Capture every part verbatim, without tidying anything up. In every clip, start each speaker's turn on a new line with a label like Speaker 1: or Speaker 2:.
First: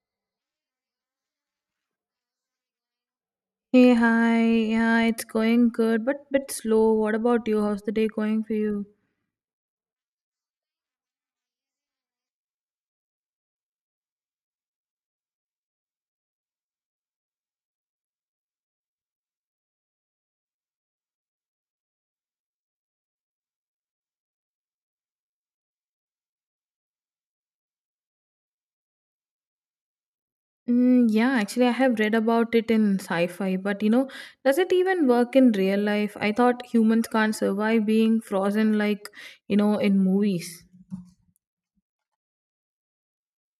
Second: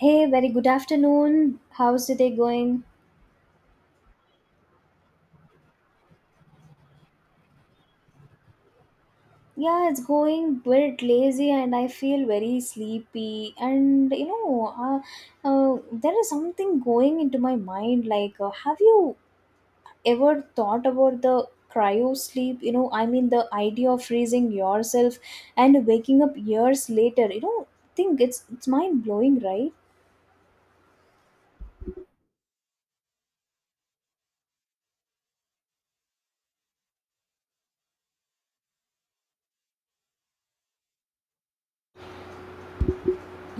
Speaker 1: Hey, very good afternoon. How's the day going?
Speaker 2: Hey, hi. Yeah, it's going good, but bit slow. What about you? How's the day going for you?
Speaker 1: Yeah, it's going bit lazy and I feel very sleepy. And you know, uh, uh, there is something going into my mind. Like, uh, have you ever thought about the cryo sleep? You know, I mean, the idea of freezing yourself and waking up years later. You know, think it's it's mind blowing, right?
Speaker 2: Mm, yeah, actually, I have read about it in sci-fi, but you know, does it even work in real life? I thought humans can't survive being frozen like, you know, in movies.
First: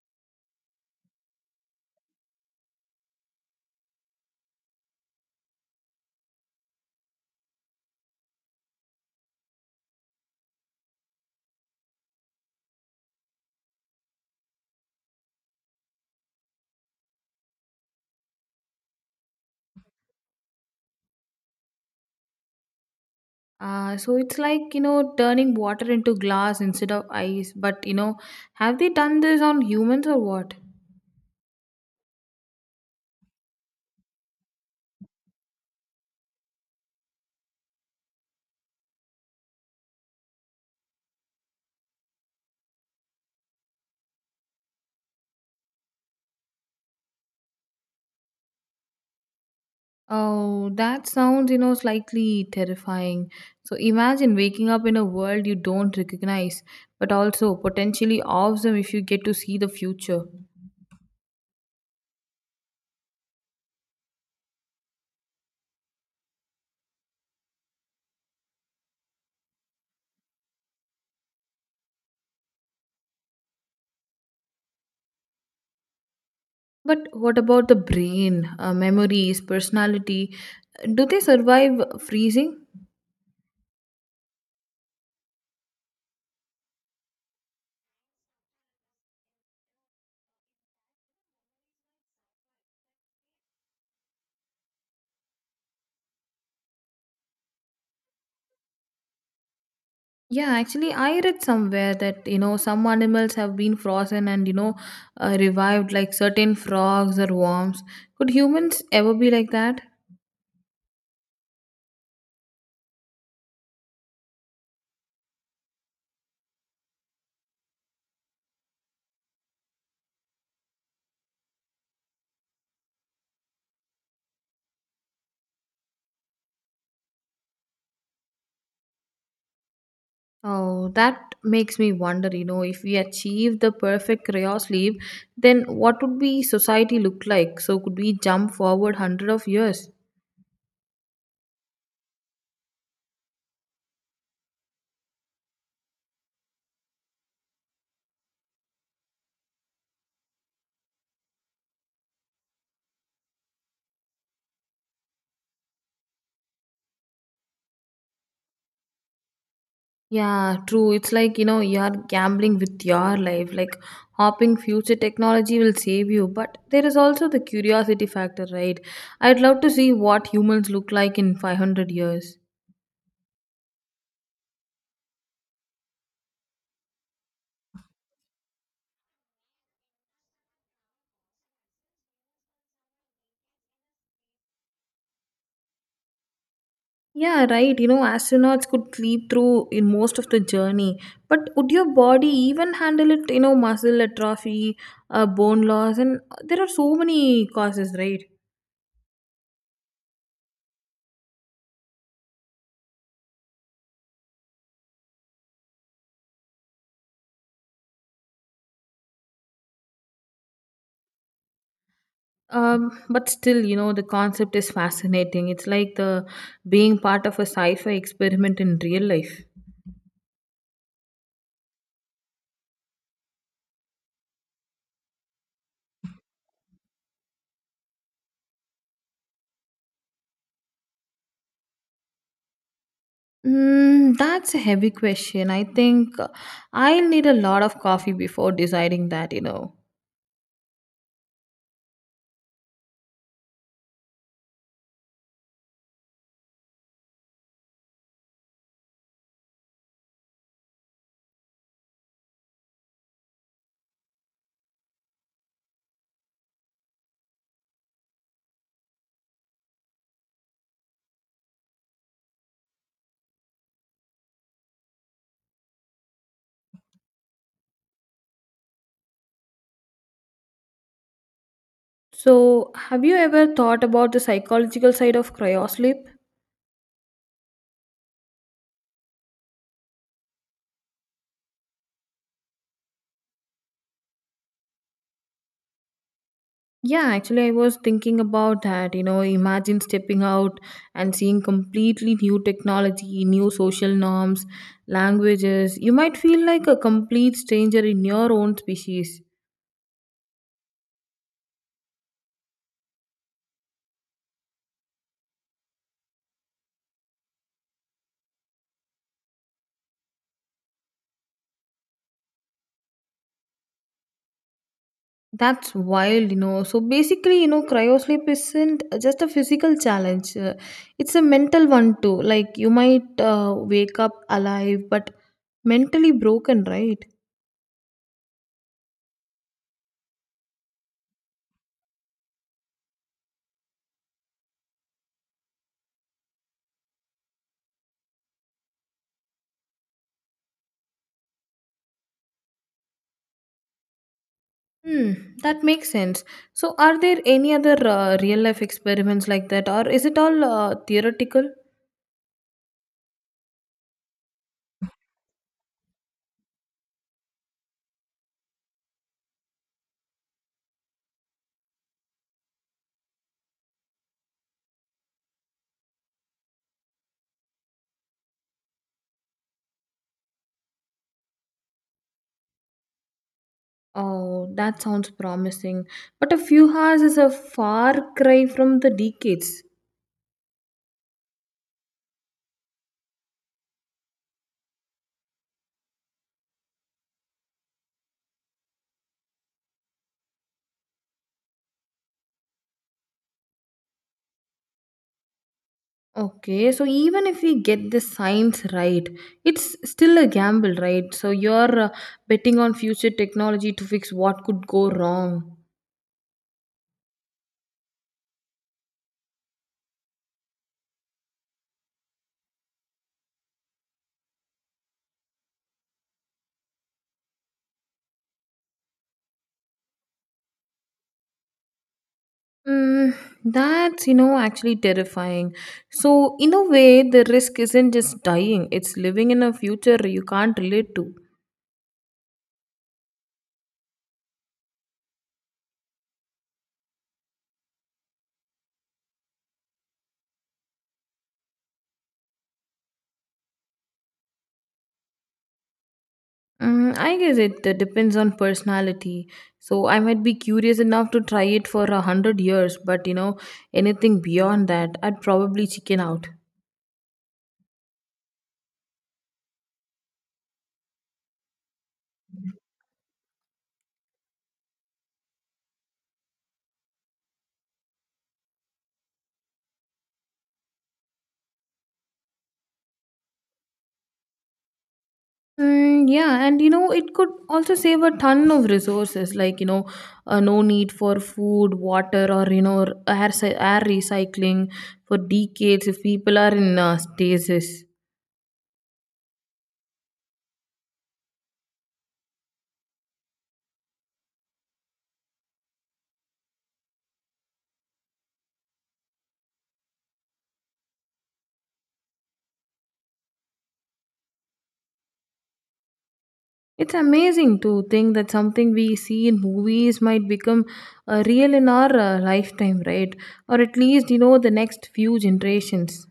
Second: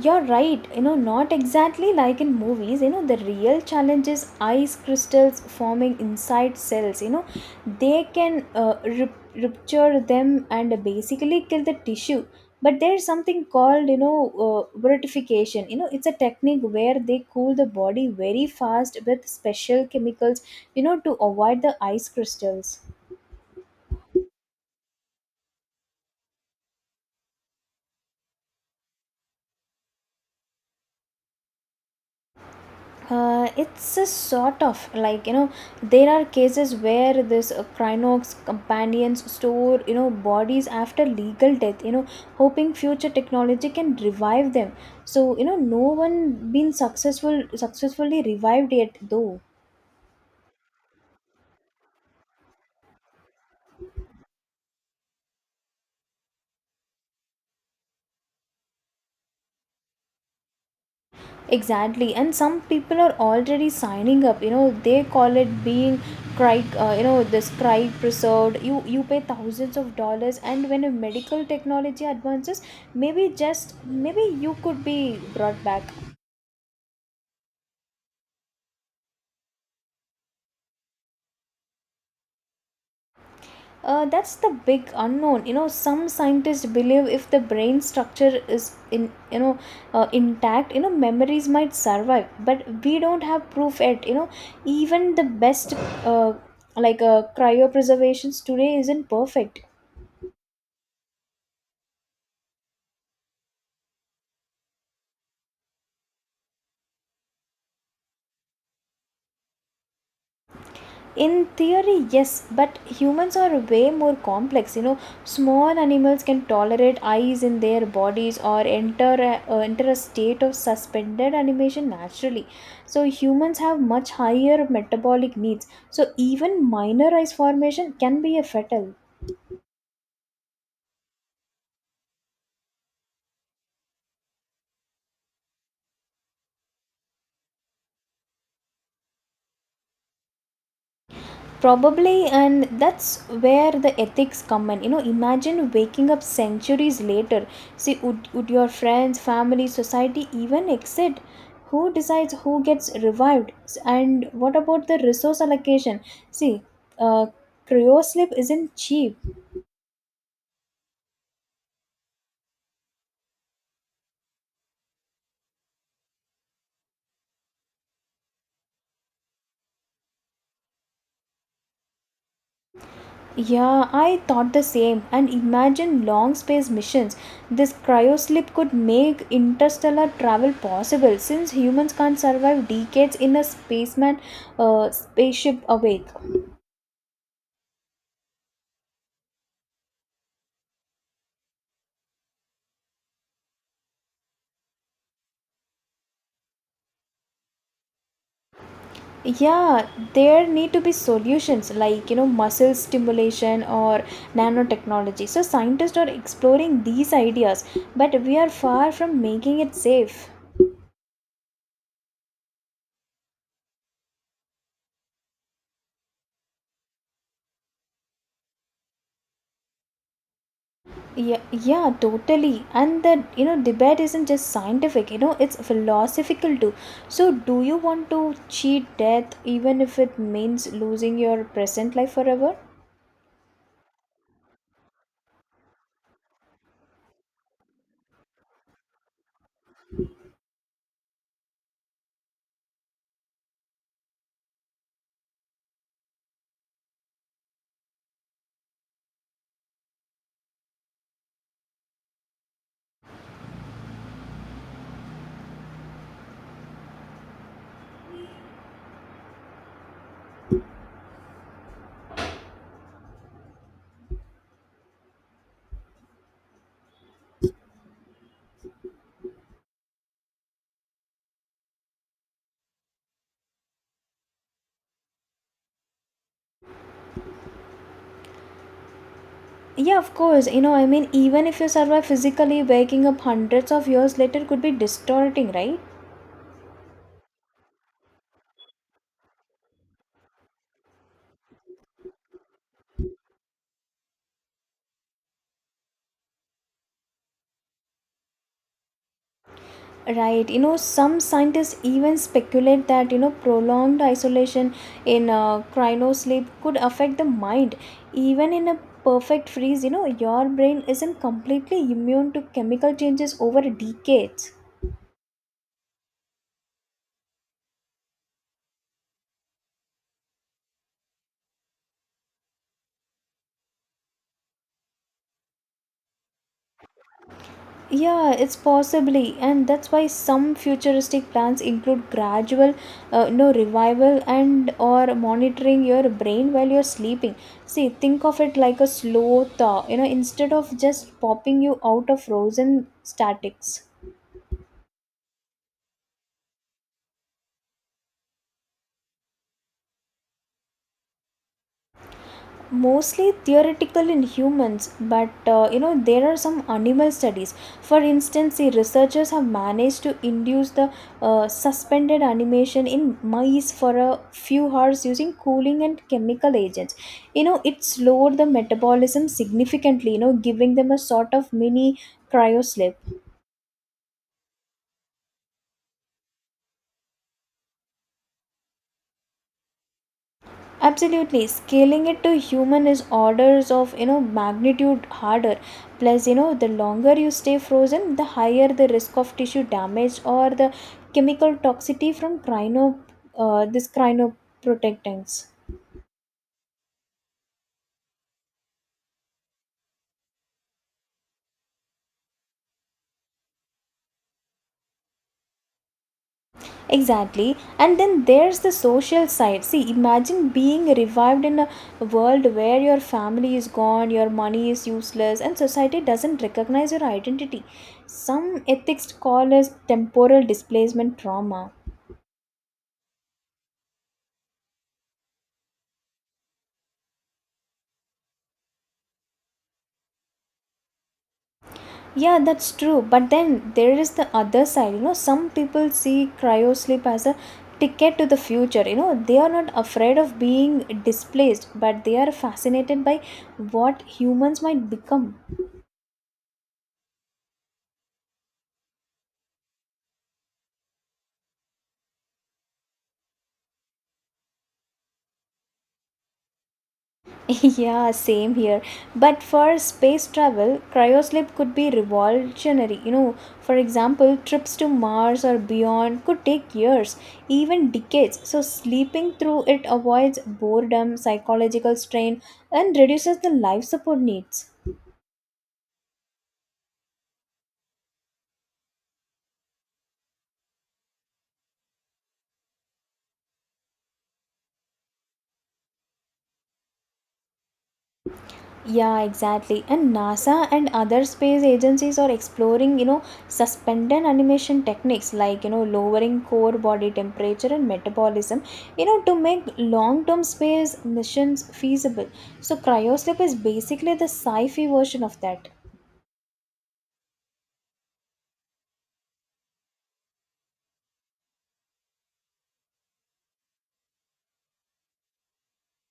Speaker 1: You're right, you know, not exactly like in movies, you know, the real challenge is ice crystals forming inside cells. You know, they can uh, rup- rupture them and basically kill the tissue. But there's something called you know, uh, brutification. You know, it's a technique where they cool the body very fast with special chemicals, you know, to avoid the ice crystals.
Speaker 2: Uh, so it's like, you know, turning water into glass instead of ice. But, you know, have they done this on humans or what?
Speaker 1: Uh, it's a sort of like you know there are cases where this uh, crinox companions store you know bodies after legal death, you know hoping future technology can revive them. So you know no one been successful successfully revived yet though.
Speaker 2: Oh, that sounds, you know, slightly terrifying. So imagine waking up in a world you don't recognize, but also potentially awesome if you get to see the future.
Speaker 1: Exactly, and some people are already signing up. You know, they call it being cry. Uh, you know, this cry preserved. You you pay thousands of dollars, and when a medical technology advances, maybe just maybe you could be brought back.
Speaker 2: But what about the brain, uh, memories, personality? Do they survive freezing?
Speaker 1: uh, that's the big unknown. You know some scientists believe if the brain structure is in, you know uh, intact, you know memories might survive, but we don't have proof yet. You know even the best, uh, like uh, cryopreservations today isn't perfect.
Speaker 2: Yeah, actually, I read somewhere that, you know, some animals have been frozen and, you know, uh, revived like certain frogs or worms. Could humans ever be like that?
Speaker 1: In theory, yes, but humans are way more complex. You know small animals can tolerate eyes in their bodies or enter a, uh, enter a state of suspended animation naturally. So humans have much higher metabolic needs, so even minor eyes formation can be a fatal.
Speaker 2: Oh, that makes me wonder, you know, if we achieve the perfect crayon sleeve, then what would be society look like? So could we jump forward hundred of years?
Speaker 1: Probably, and that's where the ethics come in. You know, imagine waking up centuries later. See, would, would your friends, family, society even exist? Who decides who gets revived? S- And what about the resource allocation? See, uh, cryosleep isn't cheap.
Speaker 2: Yeah, true. It's like, you know, you're gambling with your life. Like hopping future technology will save you, but there is also the curiosity factor, right? I'd love to see what humans look like in five hundred years.
Speaker 1: Yeah, I thought the same. And imagine long space missions. This cryoslip could make interstellar travel possible since humans can't survive decades in a spaceman uh, spaceship awake.
Speaker 2: Yeah, right. You know, astronauts could sleep through in most of the journey. But would your body even handle it? You know, muscle atrophy, uh, bone loss, and there are so many causes, right?
Speaker 1: Yeah, there need to be solutions like, you know, muscle stimulation or nanotechnology. So scientists are exploring these ideas, but we are far from making it safe.
Speaker 2: Um, but still, you know, the concept is fascinating. It's like the being part of a sci-fi experiment in real life.
Speaker 1: Yeah, yeah, totally. And that, you know, debate isn't just scientific, you know, it's philosophical too. So, do you want to cheat death even if it means losing your present life forever?
Speaker 2: Mm, that's a heavy question. I think I'll need a lot of coffee before deciding that, you know. So, have you ever thought about the psychological side of cryosleep?
Speaker 1: Yeah, of course. You know, I mean, even if you survive physically, waking up hundreds of years later could be distorting, right?
Speaker 2: Yeah, actually, I was thinking about that. You know, imagine stepping out and seeing completely new technology, new social norms, languages. You might feel like a complete stranger in your own species.
Speaker 1: Right, you know, some scientists even speculate that you know prolonged isolation in uh, cryosleep could affect the mind. Even in a perfect freeze, you know, your brain isn't completely immune to chemical changes over decades.
Speaker 2: That's wild, you know. So basically, you know, cryosleep isn't just a physical challenge, uh, it's a mental one too. Like, you might uh, wake up alive, but mentally broken, right?
Speaker 1: Yeah, it's possibly, and that's why some futuristic plans include gradual, uh, no revival and or monitoring your brain while you're sleeping. See, think of it like a slow thaw, You know, instead of just popping you out of frozen statics.
Speaker 2: Hmm, that makes sense. So, are there any other uh, real life experiments like that, or is it all uh, theoretical?
Speaker 1: Mostly theoretical in humans, but uh, you know there are some animal studies. For instance, the researchers have managed to induce the uh, suspended animation in mice for a few hours using cooling and chemical agents. You know it slowed the metabolism significantly, you know giving them a sort of mini cryosleep.
Speaker 2: Oh, that sounds promising. But a few hours is a far cry from the decades.
Speaker 1: Absolutely, scaling it to human is orders of, you know magnitude harder. Plus, you know the longer you stay frozen, the higher the risk of tissue damage or the chemical toxicity from cryo uh, this cryoprotectants.
Speaker 2: Okay, so even if we get the science right, it's still a gamble, right? So, you're uh, betting on future technology to fix what could go wrong.
Speaker 1: Exactly. And then there's the social side. See, imagine being revived in a world where your family is gone, your money is useless, and society doesn't recognize your identity. Some ethics call as temporal displacement trauma.
Speaker 2: Mm, that's, you know, actually terrifying. So, in a way, the risk isn't just dying, it's living in a future you can't relate to.
Speaker 1: Yeah, that's true. But then there is the other side. You know, some people see cryo sleep as a ticket to the future. You know, they are not afraid of being displaced, but they are fascinated by what humans might become.
Speaker 2: Mm, I guess it uh, depends on personality. So, I might be curious enough to try it for a hundred years, but you know, anything beyond that, I'd probably chicken out.
Speaker 1: Yeah, same here. But for space travel, cryosleep could be revolutionary. You know, for example, trips to Mars or beyond could take years, even decades. So, sleeping through it avoids boredom, psychological strain, and reduces the life support needs.
Speaker 2: Mm, yeah, and you know, it could also save a ton of resources, like you know, uh, no need for food, water, or you know, air cy- air recycling for decades if people are in uh, stasis.
Speaker 1: Yeah, exactly. And NASA and other space agencies are exploring, you know, suspended animation techniques like, you know, lowering core body temperature and metabolism, you know, to make long term space missions feasible. So, cryosleep is basically the sci fi version of that.
Speaker 2: It's amazing to think that something we see in movies might become uh, real in our uh, lifetime, right? Or at least you know the next few generations.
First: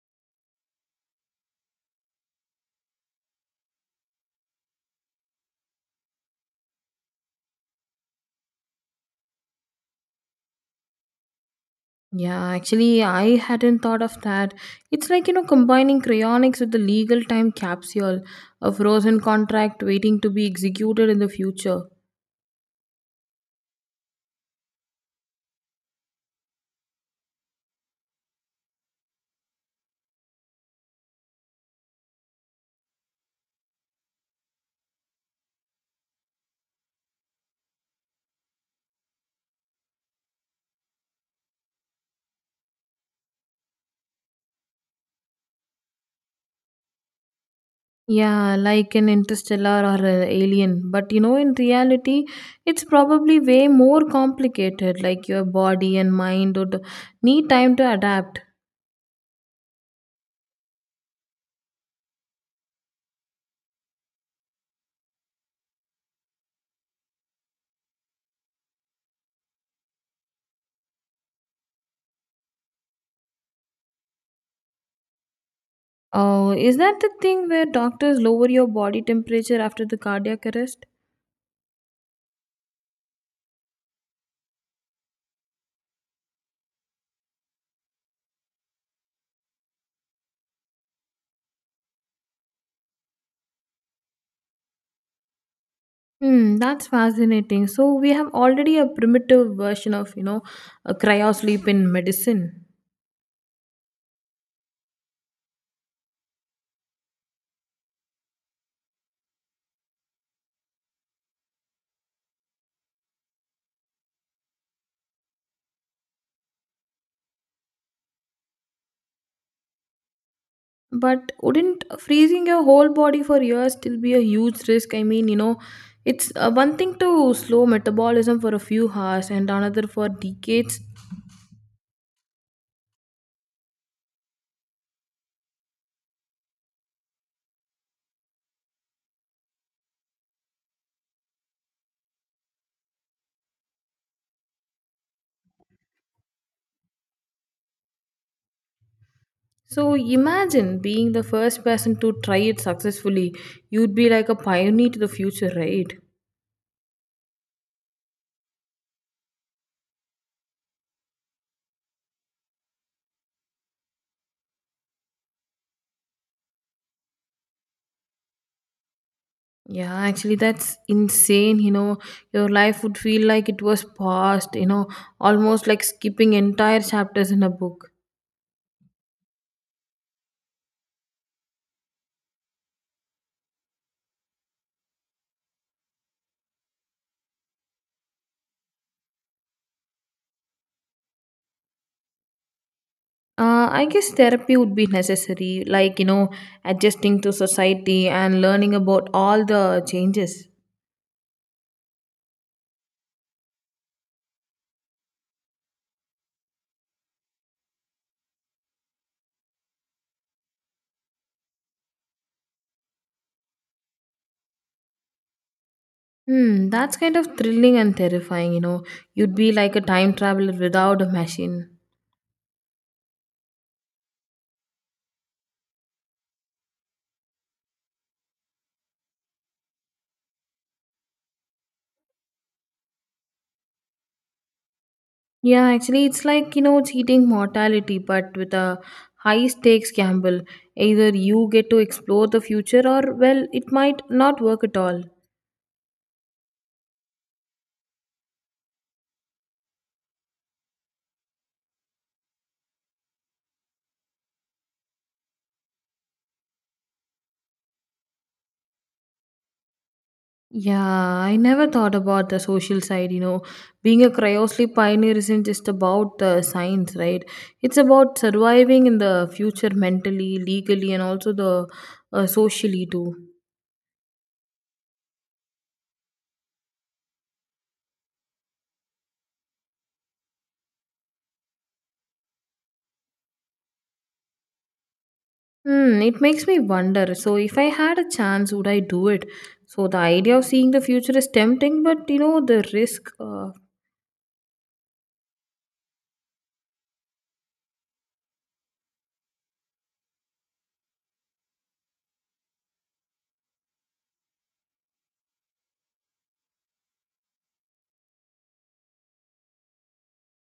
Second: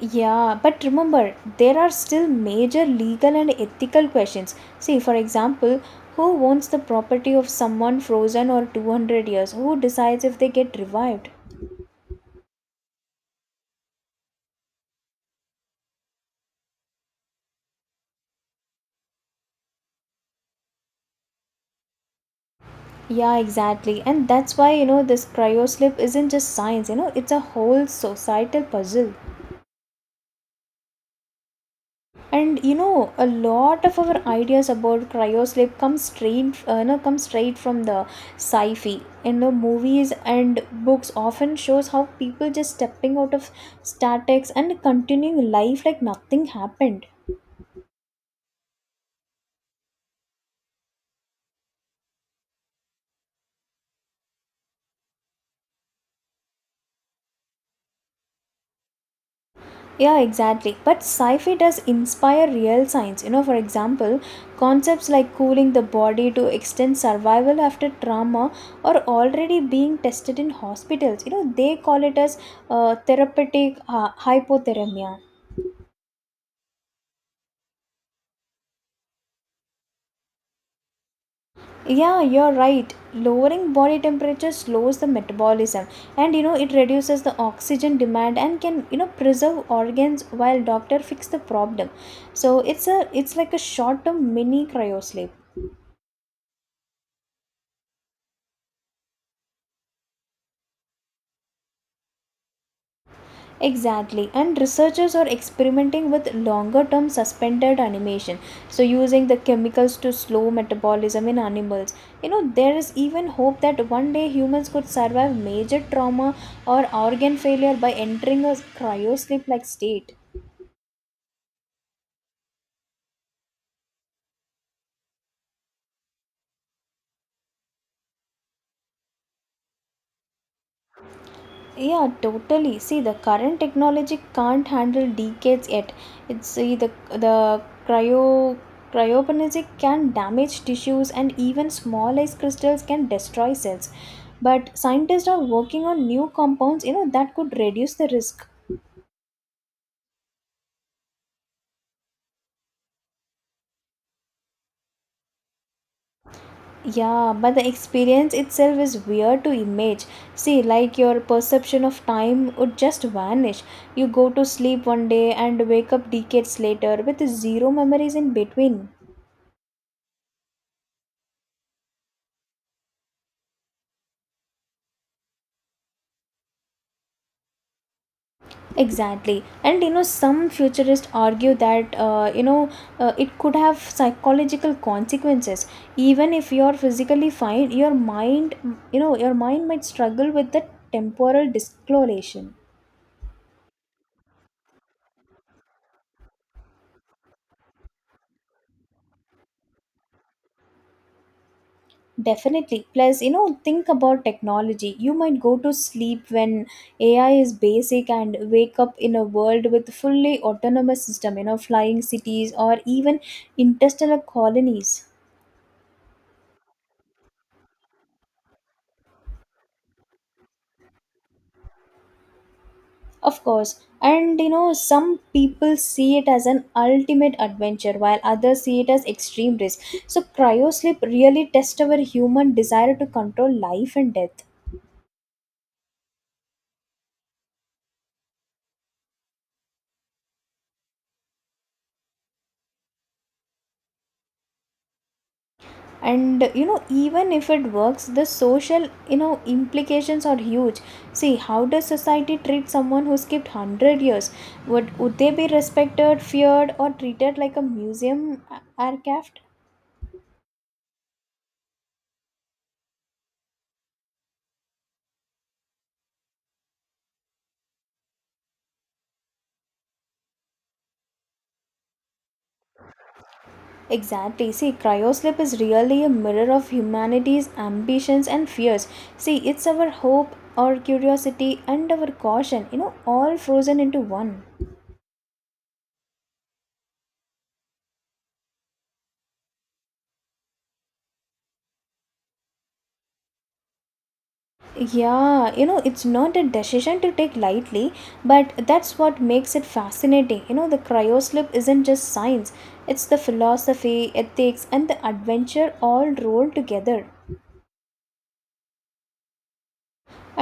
Speaker 1: Yeah, but remember, there are still major legal and ethical questions. See, for example, who owns the property of someone frozen or two hundred years? Who decides if they get revived?
Speaker 2: Yeah, actually, I hadn't thought of that. It's like, you know, combining cryonics with the legal time capsule, a frozen contract waiting to be executed in the future.
Speaker 1: Yeah, exactly. And that's why, you know, this cryo sleep isn't just science, you know, it's a whole societal puzzle. And you know, a lot of our ideas about cryo sleep come straight, uh, you know, come straight from the sci-fi. In the movies and books, often shows how people just stepping out of statics and continuing life like nothing happened.
Speaker 2: Yeah, like an interstellar or an alien. But, you know, in reality, it's probably way more complicated. Like, your body and mind would need time to adapt.
Speaker 1: Yeah, exactly. But sci fi does inspire real science. You know, for example, concepts like cooling the body to extend survival after trauma are already being tested in hospitals. You know, they call it as uh, therapeutic uh, hypothermia.
Speaker 2: Oh, is that the thing where doctors lower your body temperature after the cardiac arrest?
Speaker 1: Yeah, you're right. Lowering body temperature slows the metabolism, and you know it reduces the oxygen demand and can, you know preserve organs while doctor fix the problem. So it's a it's like a short term mini cryosleep.
Speaker 2: Hmm, that's fascinating. So we have already a primitive version of, you know, a cryosleep in medicine.
Speaker 1: Exactly, and researchers are experimenting with longer term suspended animation, so using the chemicals to slow metabolism in animals. You know, there is even hope that one day humans could survive major trauma or organ failure by entering a cryosleep like state.
Speaker 2: But wouldn't freezing your whole body for years still be a huge risk? I mean, you know, it's uh, one thing to slow metabolism for a few hours and another for decades.
Speaker 1: Yeah, totally. See, the current technology can't handle decades yet. It's see, the the cryo cryopanesic can damage tissues, and even small ice crystals can destroy cells. But scientists are working on new compounds, you know, that could reduce the risk.
Speaker 2: So imagine being the first person to try it successfully. You'd be like a pioneer to the future, right?
Speaker 1: Yeah, but the experience itself is weird to image. See, like your perception of time would just vanish. You go to sleep one day and wake up decades later with zero memories in between.
Speaker 2: Yeah, actually, that's insane. You know, your life would feel like it was paused, you know, almost like skipping entire chapters in a book.
Speaker 1: Exactly. And you know, some futurists argue that, uh, you know, uh, it could have psychological consequences. Even if you're physically fine, your mind, you know, your mind might struggle with the temporal discoloration.
Speaker 2: Uh, I guess therapy would be necessary, like, you know, adjusting to society and learning about all the changes.
Speaker 1: Definitely. Plus, you know, think about technology. You might go to sleep when A I is basic and wake up in a world with fully autonomous system, you know, flying cities or even interstellar colonies.
Speaker 2: Hmm, that's kind of thrilling and terrifying, you know. You'd be like a time traveler without a machine.
Speaker 1: Of course. And you know, some people see it as an ultimate adventure while others see it as extreme risk. So, cryosleep really tests our human desire to control life and death.
Speaker 2: Yeah, actually, it's like, you know, cheating mortality, but with a high stakes gamble. Either you get to explore the future, or, well, it might not work at all.
Speaker 1: And you know, even if it works, the social you know implications are huge. See, how does society treat someone who skipped one hundred years? Would, would they be respected, feared, or treated like a museum a- aircraft?
Speaker 2: Yeah, I never thought about the social side, you know. Being a cryosleep pioneer isn't just about the science, right? It's about surviving in the future mentally, legally, and also the uh, socially too.
Speaker 1: Exactly. See, cryosleep is really a mirror of humanity's ambitions and fears. See, it's our hope, our curiosity, and our caution, you know, all frozen into one.
Speaker 2: Hmm, it makes me wonder. So, if I had a chance, would I do it? So, the idea of seeing the future is tempting, but you know, the risk. Uh,
Speaker 1: Yeah, you know, it's not a decision to take lightly, but that's what makes it fascinating. You know, the cryosleep isn't just science, it's the philosophy, ethics, and the adventure all rolled together.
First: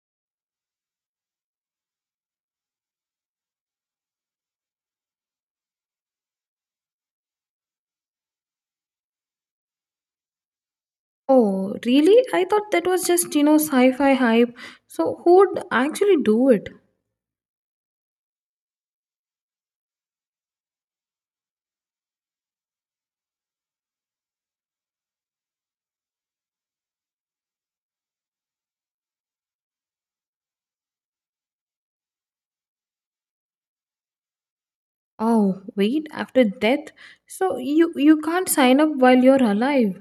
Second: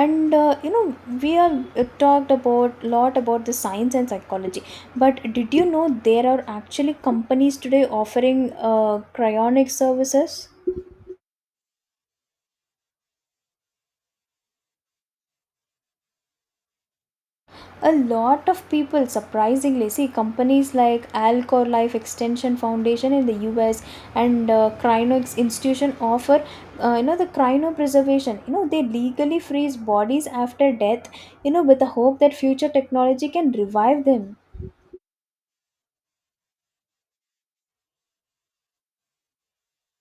Speaker 1: And uh, you know we have uh, talked about lot about the science and psychology, but did you know there are actually companies today offering uh, cryonic services?
Speaker 2: Oh, really? I thought that was just, you know, sci fi hype. So, who would actually do it?
Speaker 1: A lot of people, surprisingly. See companies like Alcor Life Extension Foundation in the US and uh, cryonics institution offer uh, you know the cryopreservation. You know they legally freeze bodies after death, you know with the hope that future technology can revive them.
Speaker 2: Oh, wait, after death? So, you, you can't sign up while you're alive.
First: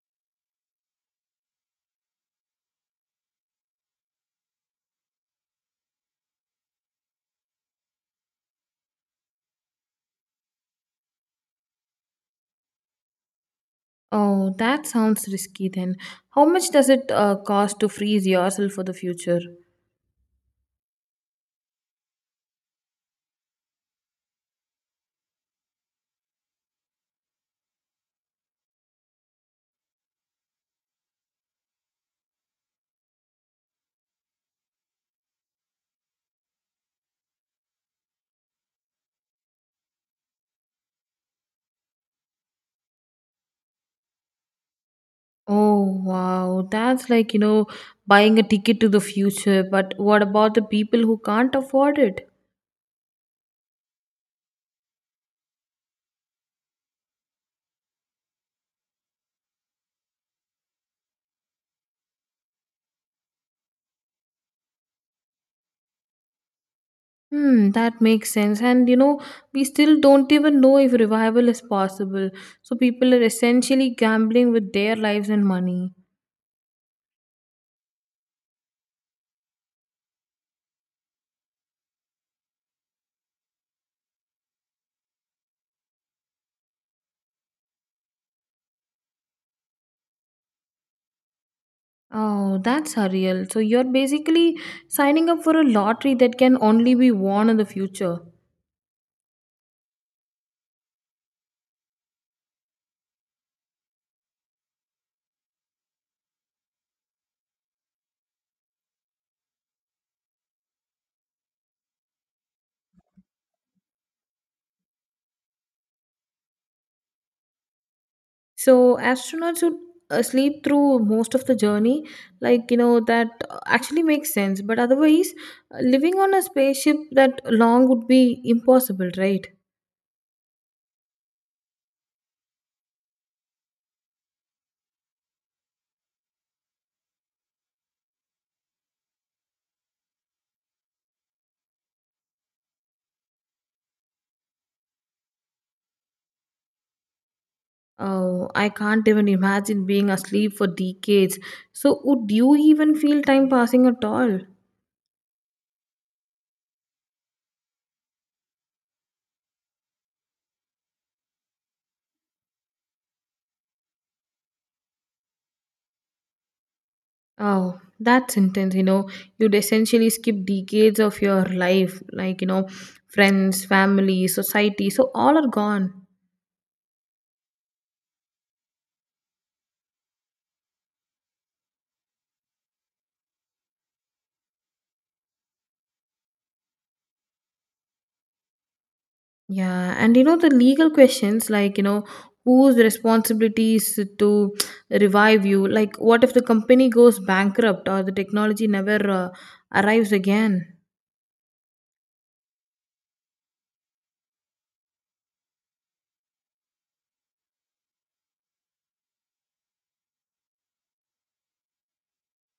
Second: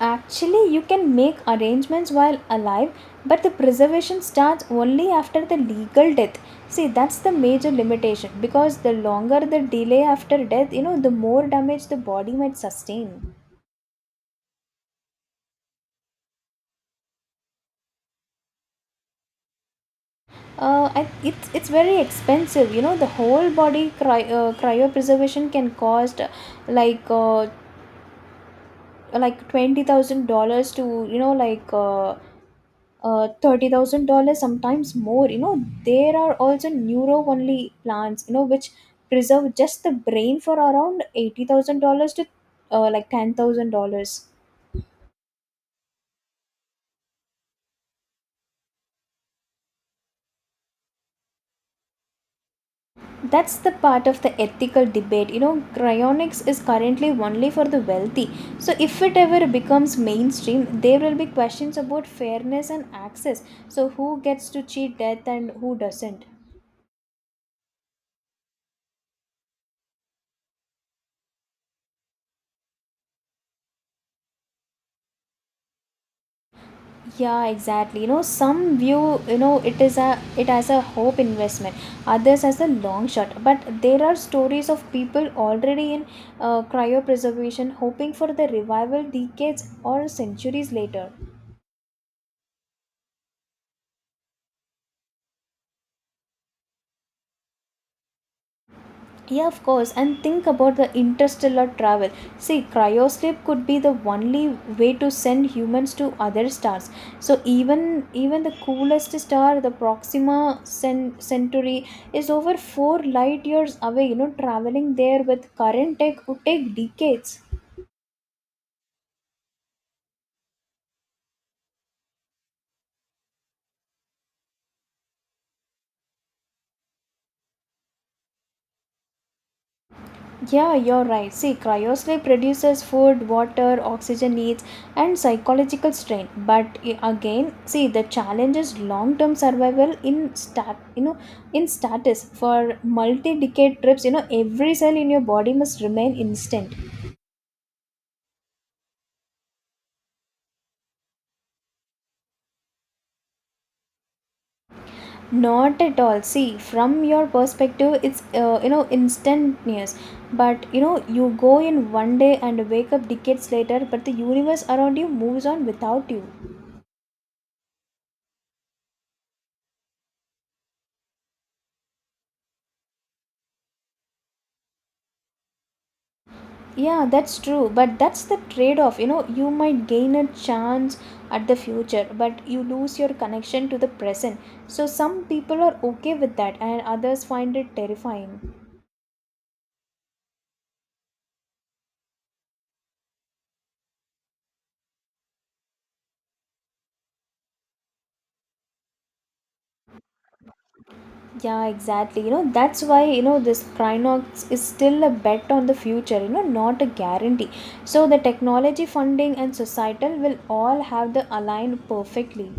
Speaker 1: Actually, you can make arrangements while alive, but the preservation starts only after the legal death. See, that's the major limitation, because the longer the delay after death, you know, the more damage the body might sustain.
Speaker 2: Oh, that sounds risky then. How much does it uh, cost to freeze yourself for the future?
Speaker 1: Uh, I, it's it's very expensive. You know, the whole body cry, uh, cryopreservation can cost, uh, like uh, like twenty thousand dollars to, you know, like, uh, uh, thirty thousand dollars sometimes more. You know, there are also neuro only plans, you know, which preserve just the brain for around eighty thousand dollars to, uh, like, ten thousand dollars.
Speaker 2: Oh wow, that's like you know buying a ticket to the future. But what about the people who can't afford it?
Speaker 1: That's the part of the ethical debate. You know, cryonics is currently only for the wealthy. So, if it ever becomes mainstream, there will be questions about fairness and access. So, who gets to cheat death and who doesn't?
Speaker 2: Hmm, that makes sense. And you know, we still don't even know if revival is possible. So people are essentially gambling with their lives and money.
Speaker 1: Yeah, exactly. You know some view, you know it is a it as a hope investment, others as a long shot, but there are stories of people already in uh, cryopreservation hoping for the revival decades or centuries later.
Speaker 2: Oh, that's surreal. So you're basically signing up for a lottery that can only be won in the future.
Speaker 1: Yeah, of course. And think about the interstellar travel. See, cryosleep could be the only way to send humans to other stars. So even even the coolest star, the Proxima Cen- Centauri, is over four light years away. You know, traveling there with current tech would take decades.
Speaker 2: So astronauts would uh, sleep through most of the journey, like you know that uh, actually makes sense. But otherwise, uh, living on a spaceship that long would be impossible, right?
Speaker 1: Yeah, you're right. See, cryosleep reduces food, water, oxygen needs, and psychological strain. But i- again, see the challenge is long-term survival in stat, you know, in status for multi-decade trips. You know, every cell in your body must remain instant.
Speaker 2: Oh, I can't even imagine being asleep for decades. So would you even feel time passing at all?
Speaker 1: Not at all. See, from your perspective, it's uh, you know instantaneous. But you know, you go in one day and wake up decades later. But the universe around you moves on without you.
Speaker 2: Oh, that's intense. You know, you'd essentially skip decades of your life, like you know, friends, family, society. So all are gone.
Speaker 1: Yeah, that's true, but that's the trade off. You know, you might gain a chance at the future, but you lose your connection to the present. So, some people are okay with that, and others find it terrifying.
Speaker 2: Yeah, and you know the legal questions like you know whose responsibilities to revive you? Like, what if the company goes bankrupt or the technology never uh, arrives again?
Speaker 1: Yeah, exactly. You know, that's why, you know, this Crinox is still a bet on the future, you know, not a guarantee. So, the technology funding and societal will all have the align perfectly.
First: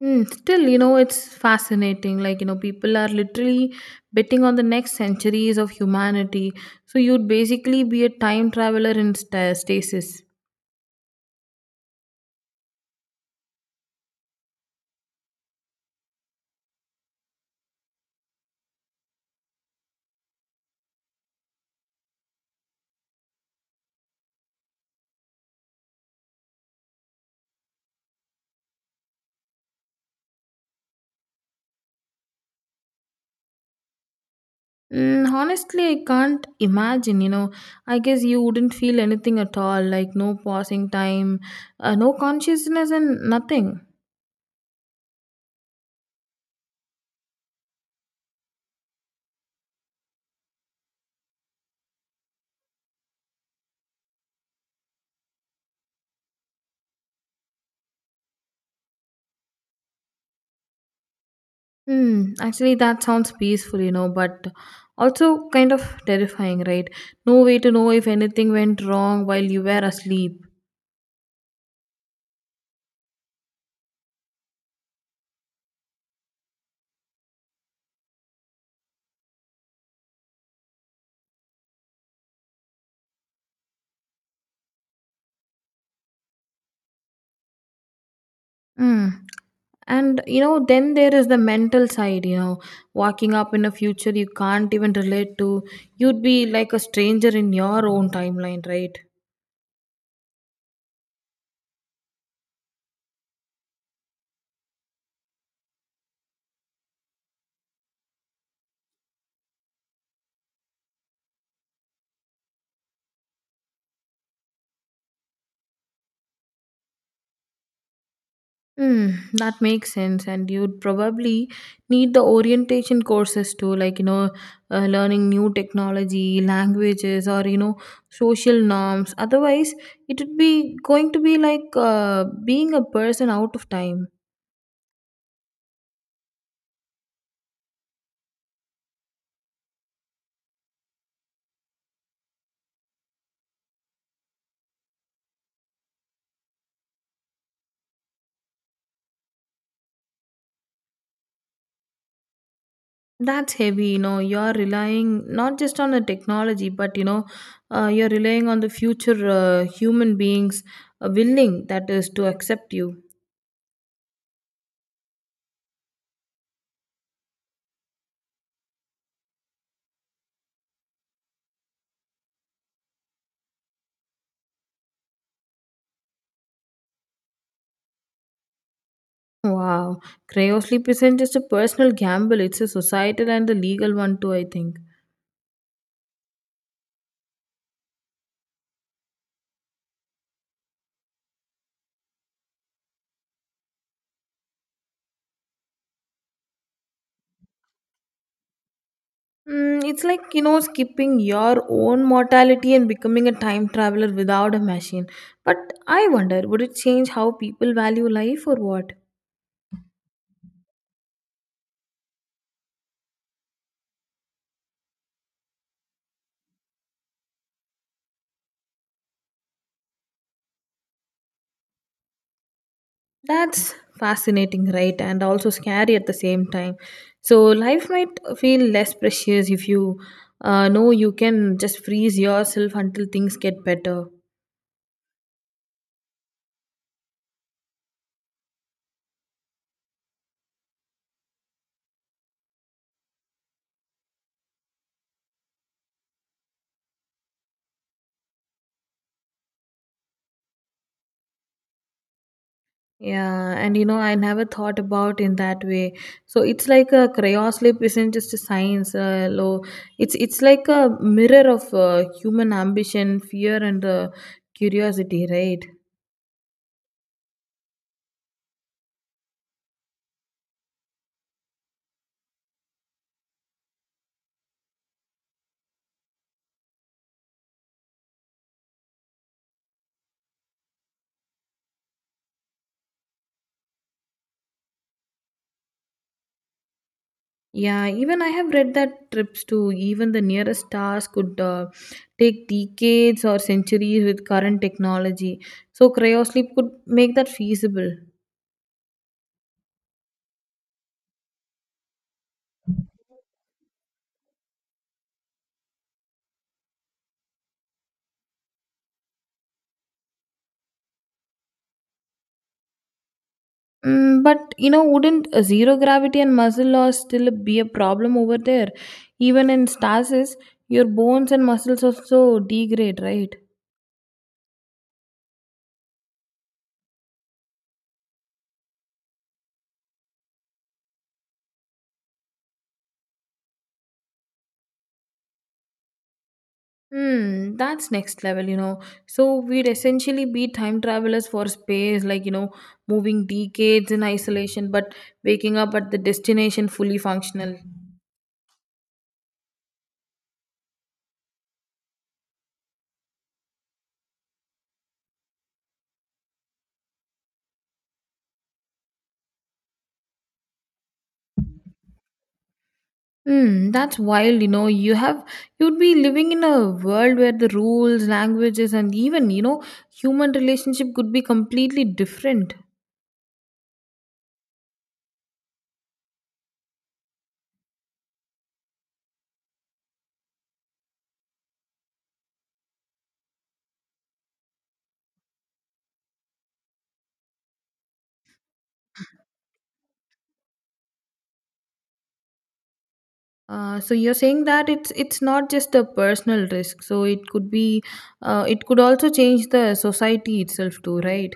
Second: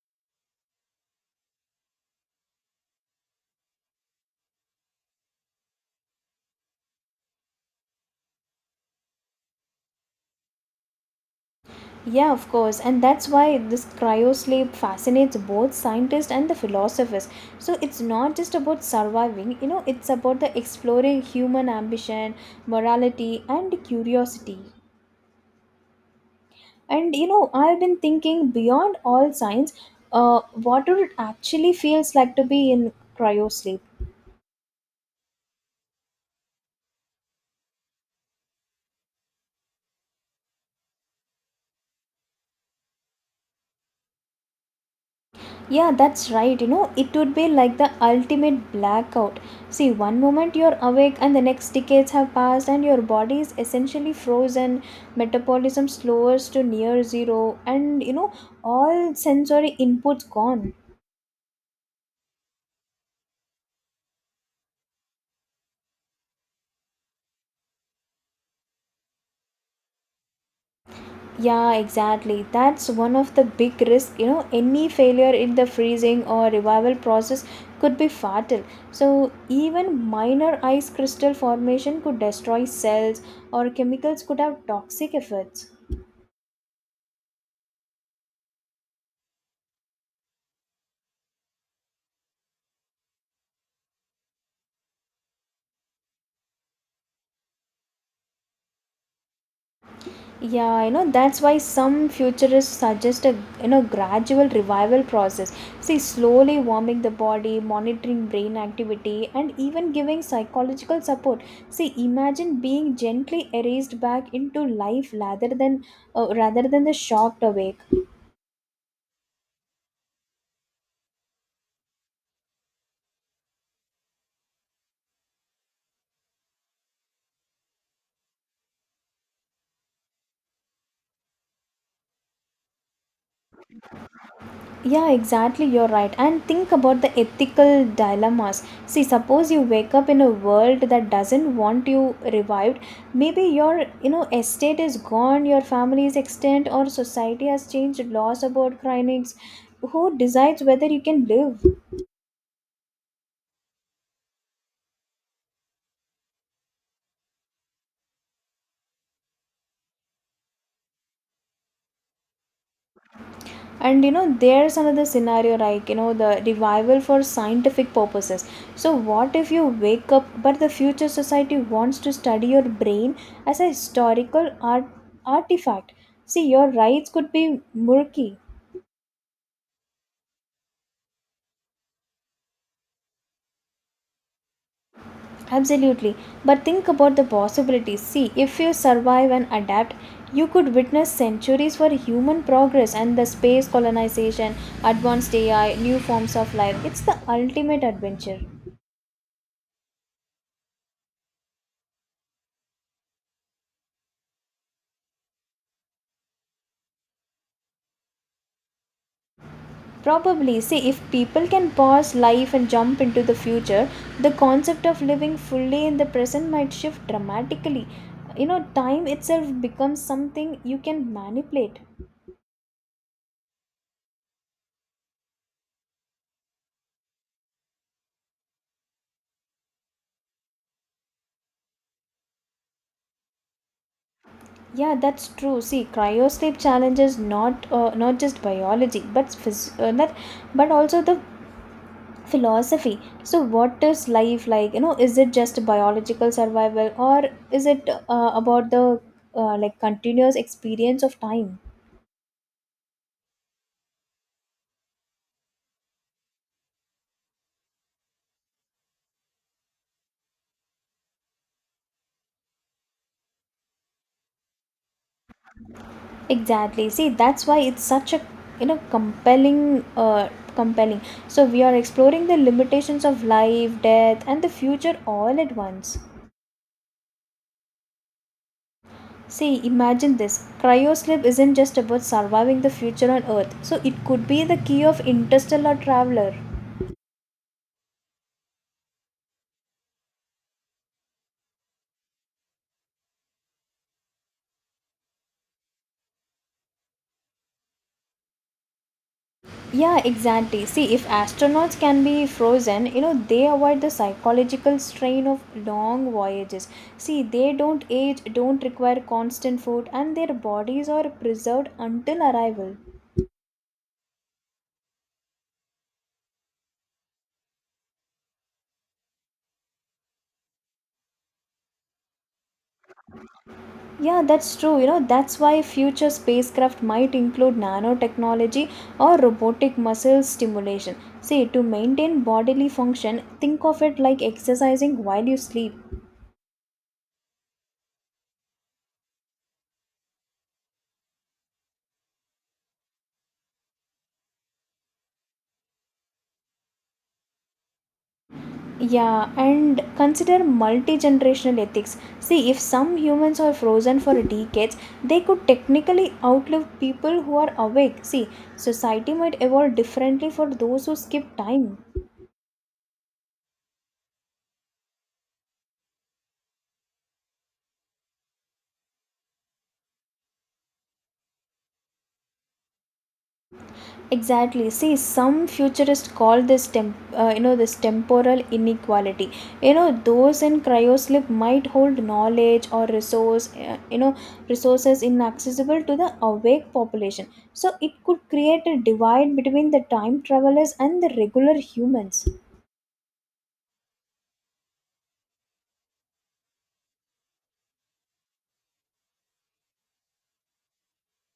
Speaker 2: Hmm, still, you know, it's fascinating. Like, you know, people are literally betting on the next centuries of humanity. So you'd basically be a time traveler in sta stasis.
Speaker 1: Yeah, of course, and that's why this cryo sleep fascinates both scientists and the philosophers. So it's not just about surviving, you know, it's about the exploring human ambition, morality, and curiosity. And you know, I've been thinking beyond all science, uh, what would it actually feels like to be in cryo sleep?
Speaker 2: Mm, honestly, I can't imagine. You know, I guess you wouldn't feel anything at all like no passing time, uh, no consciousness, and nothing.
Speaker 1: Yeah, that's right. You know, it would be like the ultimate blackout. See, one moment you're awake, and the next decades have passed, and your body is essentially frozen, metabolism slows to near zero, and you know, all sensory inputs gone.
Speaker 2: Hmm, actually, that sounds peaceful, you know, but also kind of terrifying, right? No way to know if anything went wrong while you were asleep.
Speaker 1: Yeah, exactly. That's one of the big risk. You know, any failure in the freezing or revival process could be fatal. So, even minor ice crystal formation could destroy cells, or chemicals could have toxic effects.
Speaker 2: Hmm. And you know, then there is the mental side, you know, walking up in a future you can't even relate to. You'd be like a stranger in your own timeline, right?
Speaker 1: Yeah, you know, that's why some futurists suggest a you know gradual revival process. See, slowly warming the body, monitoring brain activity, and even giving psychological support. See, imagine being gently erased back into life rather than uh, rather than the shocked awake.
Speaker 2: Hmm, that makes sense, and you'd probably need the orientation courses too, like you know, uh, learning new technology, languages, or you know, social norms. Otherwise, it would be going to be like uh, being a person out of time.
Speaker 1: Yeah, exactly, you're right. And think about the ethical dilemmas. See, suppose you wake up in a world that doesn't want you revived. Maybe your, you know, estate is gone, your family is extinct, or society has changed laws about cranies. Who decides whether you can live?
Speaker 2: That's heavy, you know. You're relying not just on the technology, but you know, uh, you're relying on the future uh, human beings uh, willing that is to accept you.
Speaker 1: And you know, there's another scenario like, you know, the revival for scientific purposes. So, what if you wake up, but the future society wants to study your brain as a historical art- artifact? See, your rights could be murky.
Speaker 2: Wow, cryosleep isn't just a personal gamble, it's a societal and a legal one too, I think.
Speaker 1: Absolutely. But think about the possibilities. See, if you survive and adapt, you could witness centuries for human progress and the space colonization, advanced A I, new forms of life. It's the ultimate adventure.
Speaker 2: Mm, it's like, you know, skipping your own mortality and becoming a time traveler without a machine. But I wonder, would it change how people value life or what?
Speaker 1: Probably, see, if people can pause life and jump into the future, the concept of living fully in the present might shift dramatically. You know, time itself becomes something you can manipulate.
Speaker 2: That's fascinating, right? And also scary at the same time. So, life might feel less precious if you uh, know you can just freeze yourself until things get better.
Speaker 1: Yeah, that's true. See, cryosleep challenges not uh, not just biology, but phys- uh, that, but also the philosophy. So, what is life like? You know, is it just biological survival, or is it uh, about the uh, like continuous experience of time?
Speaker 2: Yeah, and you know, I never thought about in that way. So it's like a cryosleep isn't just a science, uh, low. It's it's like a mirror of uh, human ambition, fear, and uh, curiosity, right?
Speaker 1: Exactly. See, that's why it's such a you know compelling uh compelling. So we are exploring the limitations of life, death and the future all at once. See, imagine this. Cryosleep isn't just about surviving the future on Earth. So it could be the key of interstellar traveler.
Speaker 2: Yeah, even I have read that trips to even the nearest stars could uh, take decades or centuries with current technology. So cryosleep could make that feasible.
Speaker 1: Yeah, exactly. See, if astronauts can be frozen, you know, they avoid the psychological strain of long voyages. See, they don't age, don't require constant food, and their bodies are preserved until arrival.
Speaker 2: Mm, but you know, wouldn't uh, zero gravity and muscle loss still be a problem over there? Even in stasis, your bones and muscles also degrade, right?
Speaker 1: Yeah, that's true. You know, that's why future spacecraft might include nanotechnology or robotic muscle stimulation. See, to maintain bodily function, think of it like exercising while you sleep.
Speaker 2: Hmm, that's next level, you know. So we'd essentially be time travelers for space, like, you know, moving decades in isolation, but waking up at the destination fully functional.
Speaker 1: Yeah, and consider multi generational ethics. See, if some humans are frozen for decades, they could technically outlive people who are awake. See, society might evolve differently for those who skip time.
Speaker 2: Hmm, that's wild, you know. You have you'd be living in a world where the rules, languages, and even, you know, human relationship could be completely different.
Speaker 1: Exactly, see some futurists call this temp, uh, you know this temporal inequality. You know those in cryosleep might hold knowledge or resource uh, you know resources inaccessible to the awake population. So it could create a divide between the time travelers and the regular humans.
Speaker 2: Uh, so you're saying that it's it's not just a personal risk. So it could be, uh, it could also change the society itself too, right?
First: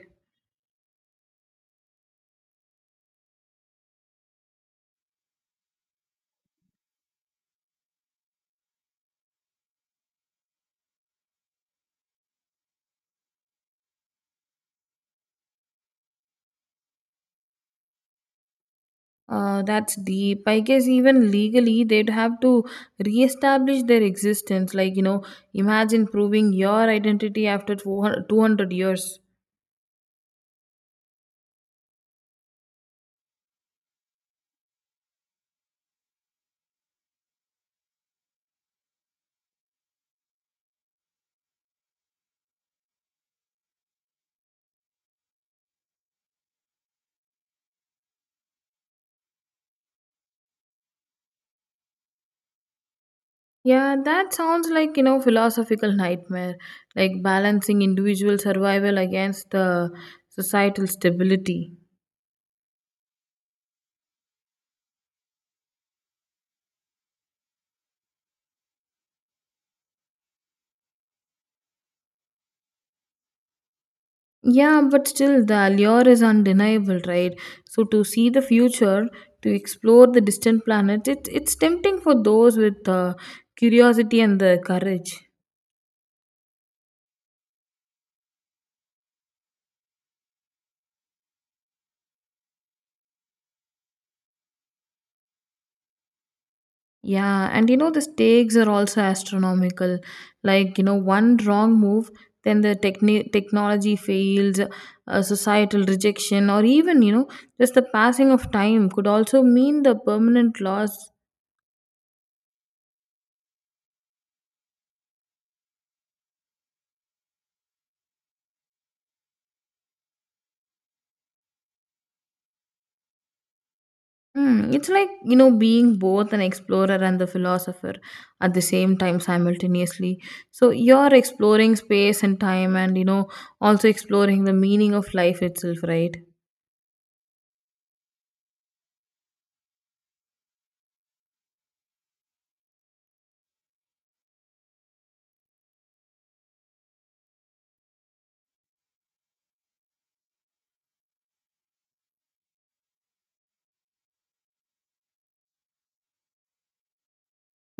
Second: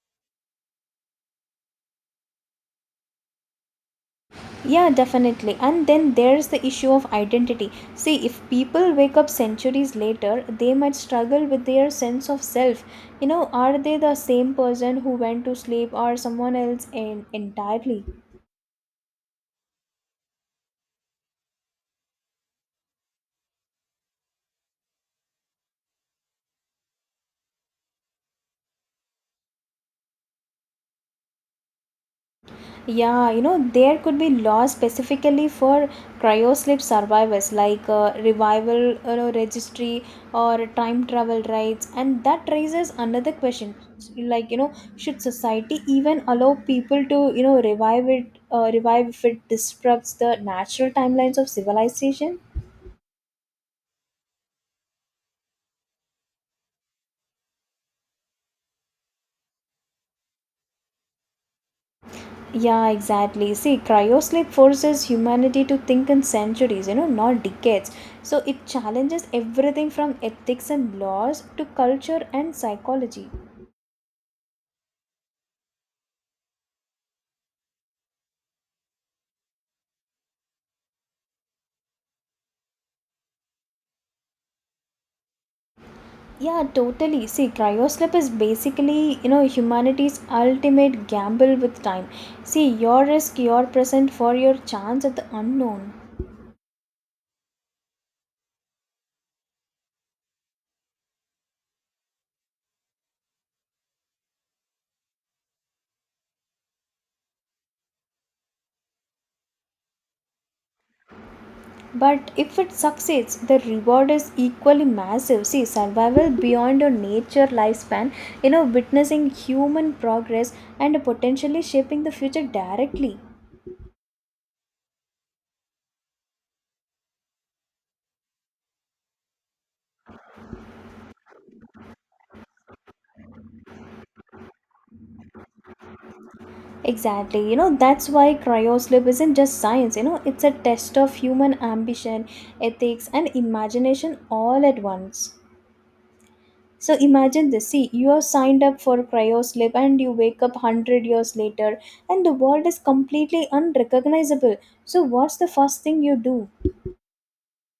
Speaker 1: Yeah, definitely. And then there's the issue of identity. See, if people wake up centuries later, they might struggle with their sense of self. You know, are they the same person who went to sleep or someone else en- entirely?
Speaker 2: Uh, that's deep. I guess even legally they'd have to reestablish their existence. Like you know, imagine proving your identity after two hundred years.
Speaker 1: Yeah, you know, there could be laws specifically for cryosleep survivors like uh, revival, you know, registry or time travel rights, and that raises another question. Like, you know, should society even allow people to, you know, revive it, uh, revive if it disrupts the natural timelines of civilization?
Speaker 2: Yeah, that sounds like, you know, philosophical nightmare, like balancing individual survival against the societal stability.
Speaker 1: Yeah, exactly. See, cryosleep forces humanity to think in centuries, you know, not decades. So it challenges everything from ethics and laws to culture and psychology.
Speaker 2: Yeah, but still the allure is undeniable, right? So to see the future, to explore the distant planet, it, it's tempting for those with uh, curiosity and the courage.
Speaker 1: Yeah, totally. See, cryosleep is basically, you know, humanity's ultimate gamble with time. See, your risk, your present for your chance at the unknown.
Speaker 2: Yeah, and you know, the stakes are also astronomical. Like, you know, one wrong move, then the techni- technology fails, uh, societal rejection, or even, you know, just the passing of time could also mean the permanent loss.
Speaker 1: But if it succeeds, the reward is equally massive. See, survival beyond your nature lifespan, you know, witnessing human progress and potentially shaping the future directly.
Speaker 2: Hmm, it's like, you know, being both an explorer and the philosopher at the same time simultaneously. So you're exploring space and time and, you know, also exploring the meaning of life itself, right?
Speaker 1: Exactly, you know, that's why cryosleep isn't just science, you know, it's a test of human ambition, ethics, and imagination all at once. So imagine this. See, you are signed up for cryo sleep and you wake up one hundred years later and the world is completely unrecognizable. So what's the first thing you do?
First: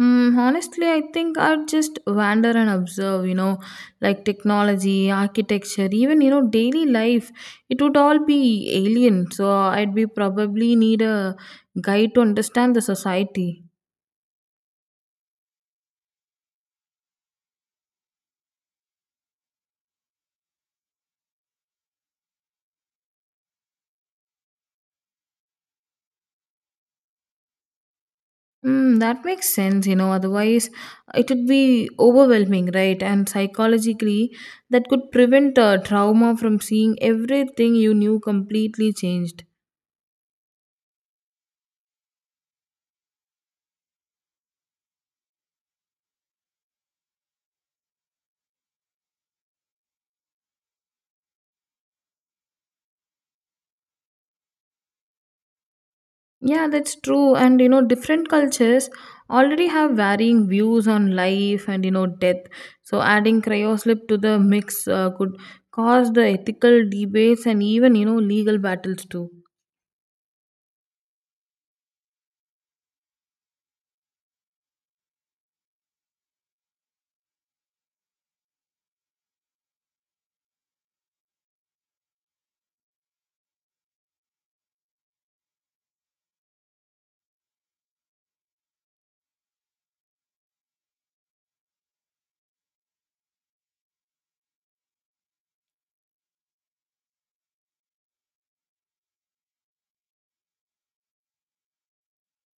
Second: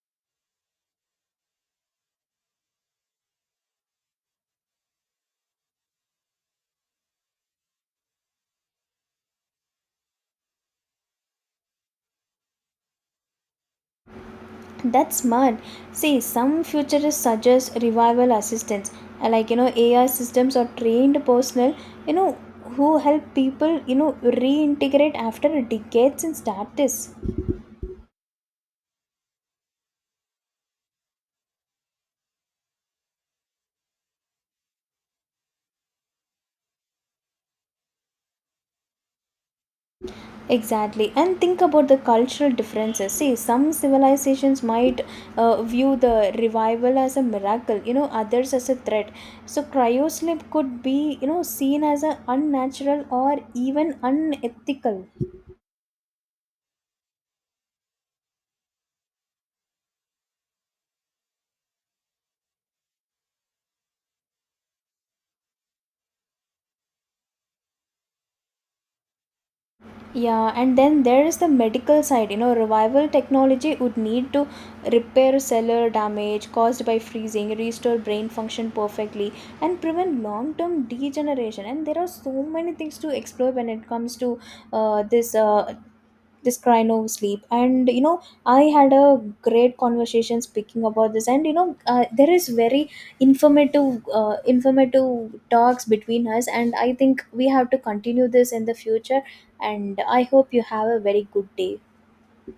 Speaker 2: Mm, honestly, I think I'd just wander and observe, you know, like technology, architecture, even, you know, daily life. It would all be alien. So I'd be probably need a guide to understand the society.
Speaker 1: That's smart. See, some futurists suggest revival assistance, uh, like you know, A I systems or trained personnel, you know, who help people, you know, reintegrate after decades in status.
Speaker 2: Mm, that makes sense, you know, otherwise it would be overwhelming, right? And psychologically, that could prevent uh, trauma from seeing everything you knew completely changed.
Speaker 1: Exactly, and think about the cultural differences. See, some civilizations might uh, view the revival as a miracle, you know, others as a threat. So, cryosleep could be, you know, seen as a unnatural or even unethical.
Speaker 2: Yeah, that's true. And you know, different cultures already have varying views on life and you know, death. So, adding cryosleep to the mix uh, could cause the ethical debates and even you know, legal battles too.
Speaker 1: Yeah, and then there is the medical side. You know, revival technology would need to repair cellular damage caused by freezing, restore brain function perfectly, and prevent long term degeneration. And there are so many things to explore when it comes to uh, this uh, this cry no sleep. And you know I had a great conversation speaking about this. And you know uh, there is very informative uh, informative talks between us, and I think we have to continue this in the future. And I hope you have a very good day.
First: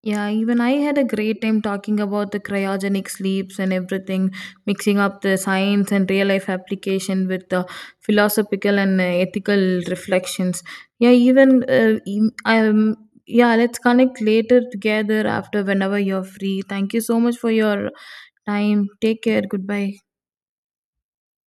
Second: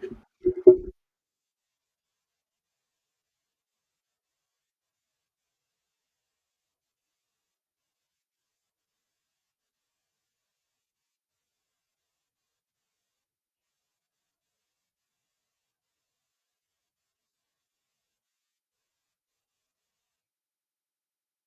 Speaker 2: Yeah, even I had a great time talking about the cryogenic sleeps and everything, mixing up the science and real life application with the philosophical and uh, ethical reflections. Yeah, even uh, em- um, yeah, let's connect later together after whenever you're free. Thank you so much for your time. Take care. Goodbye.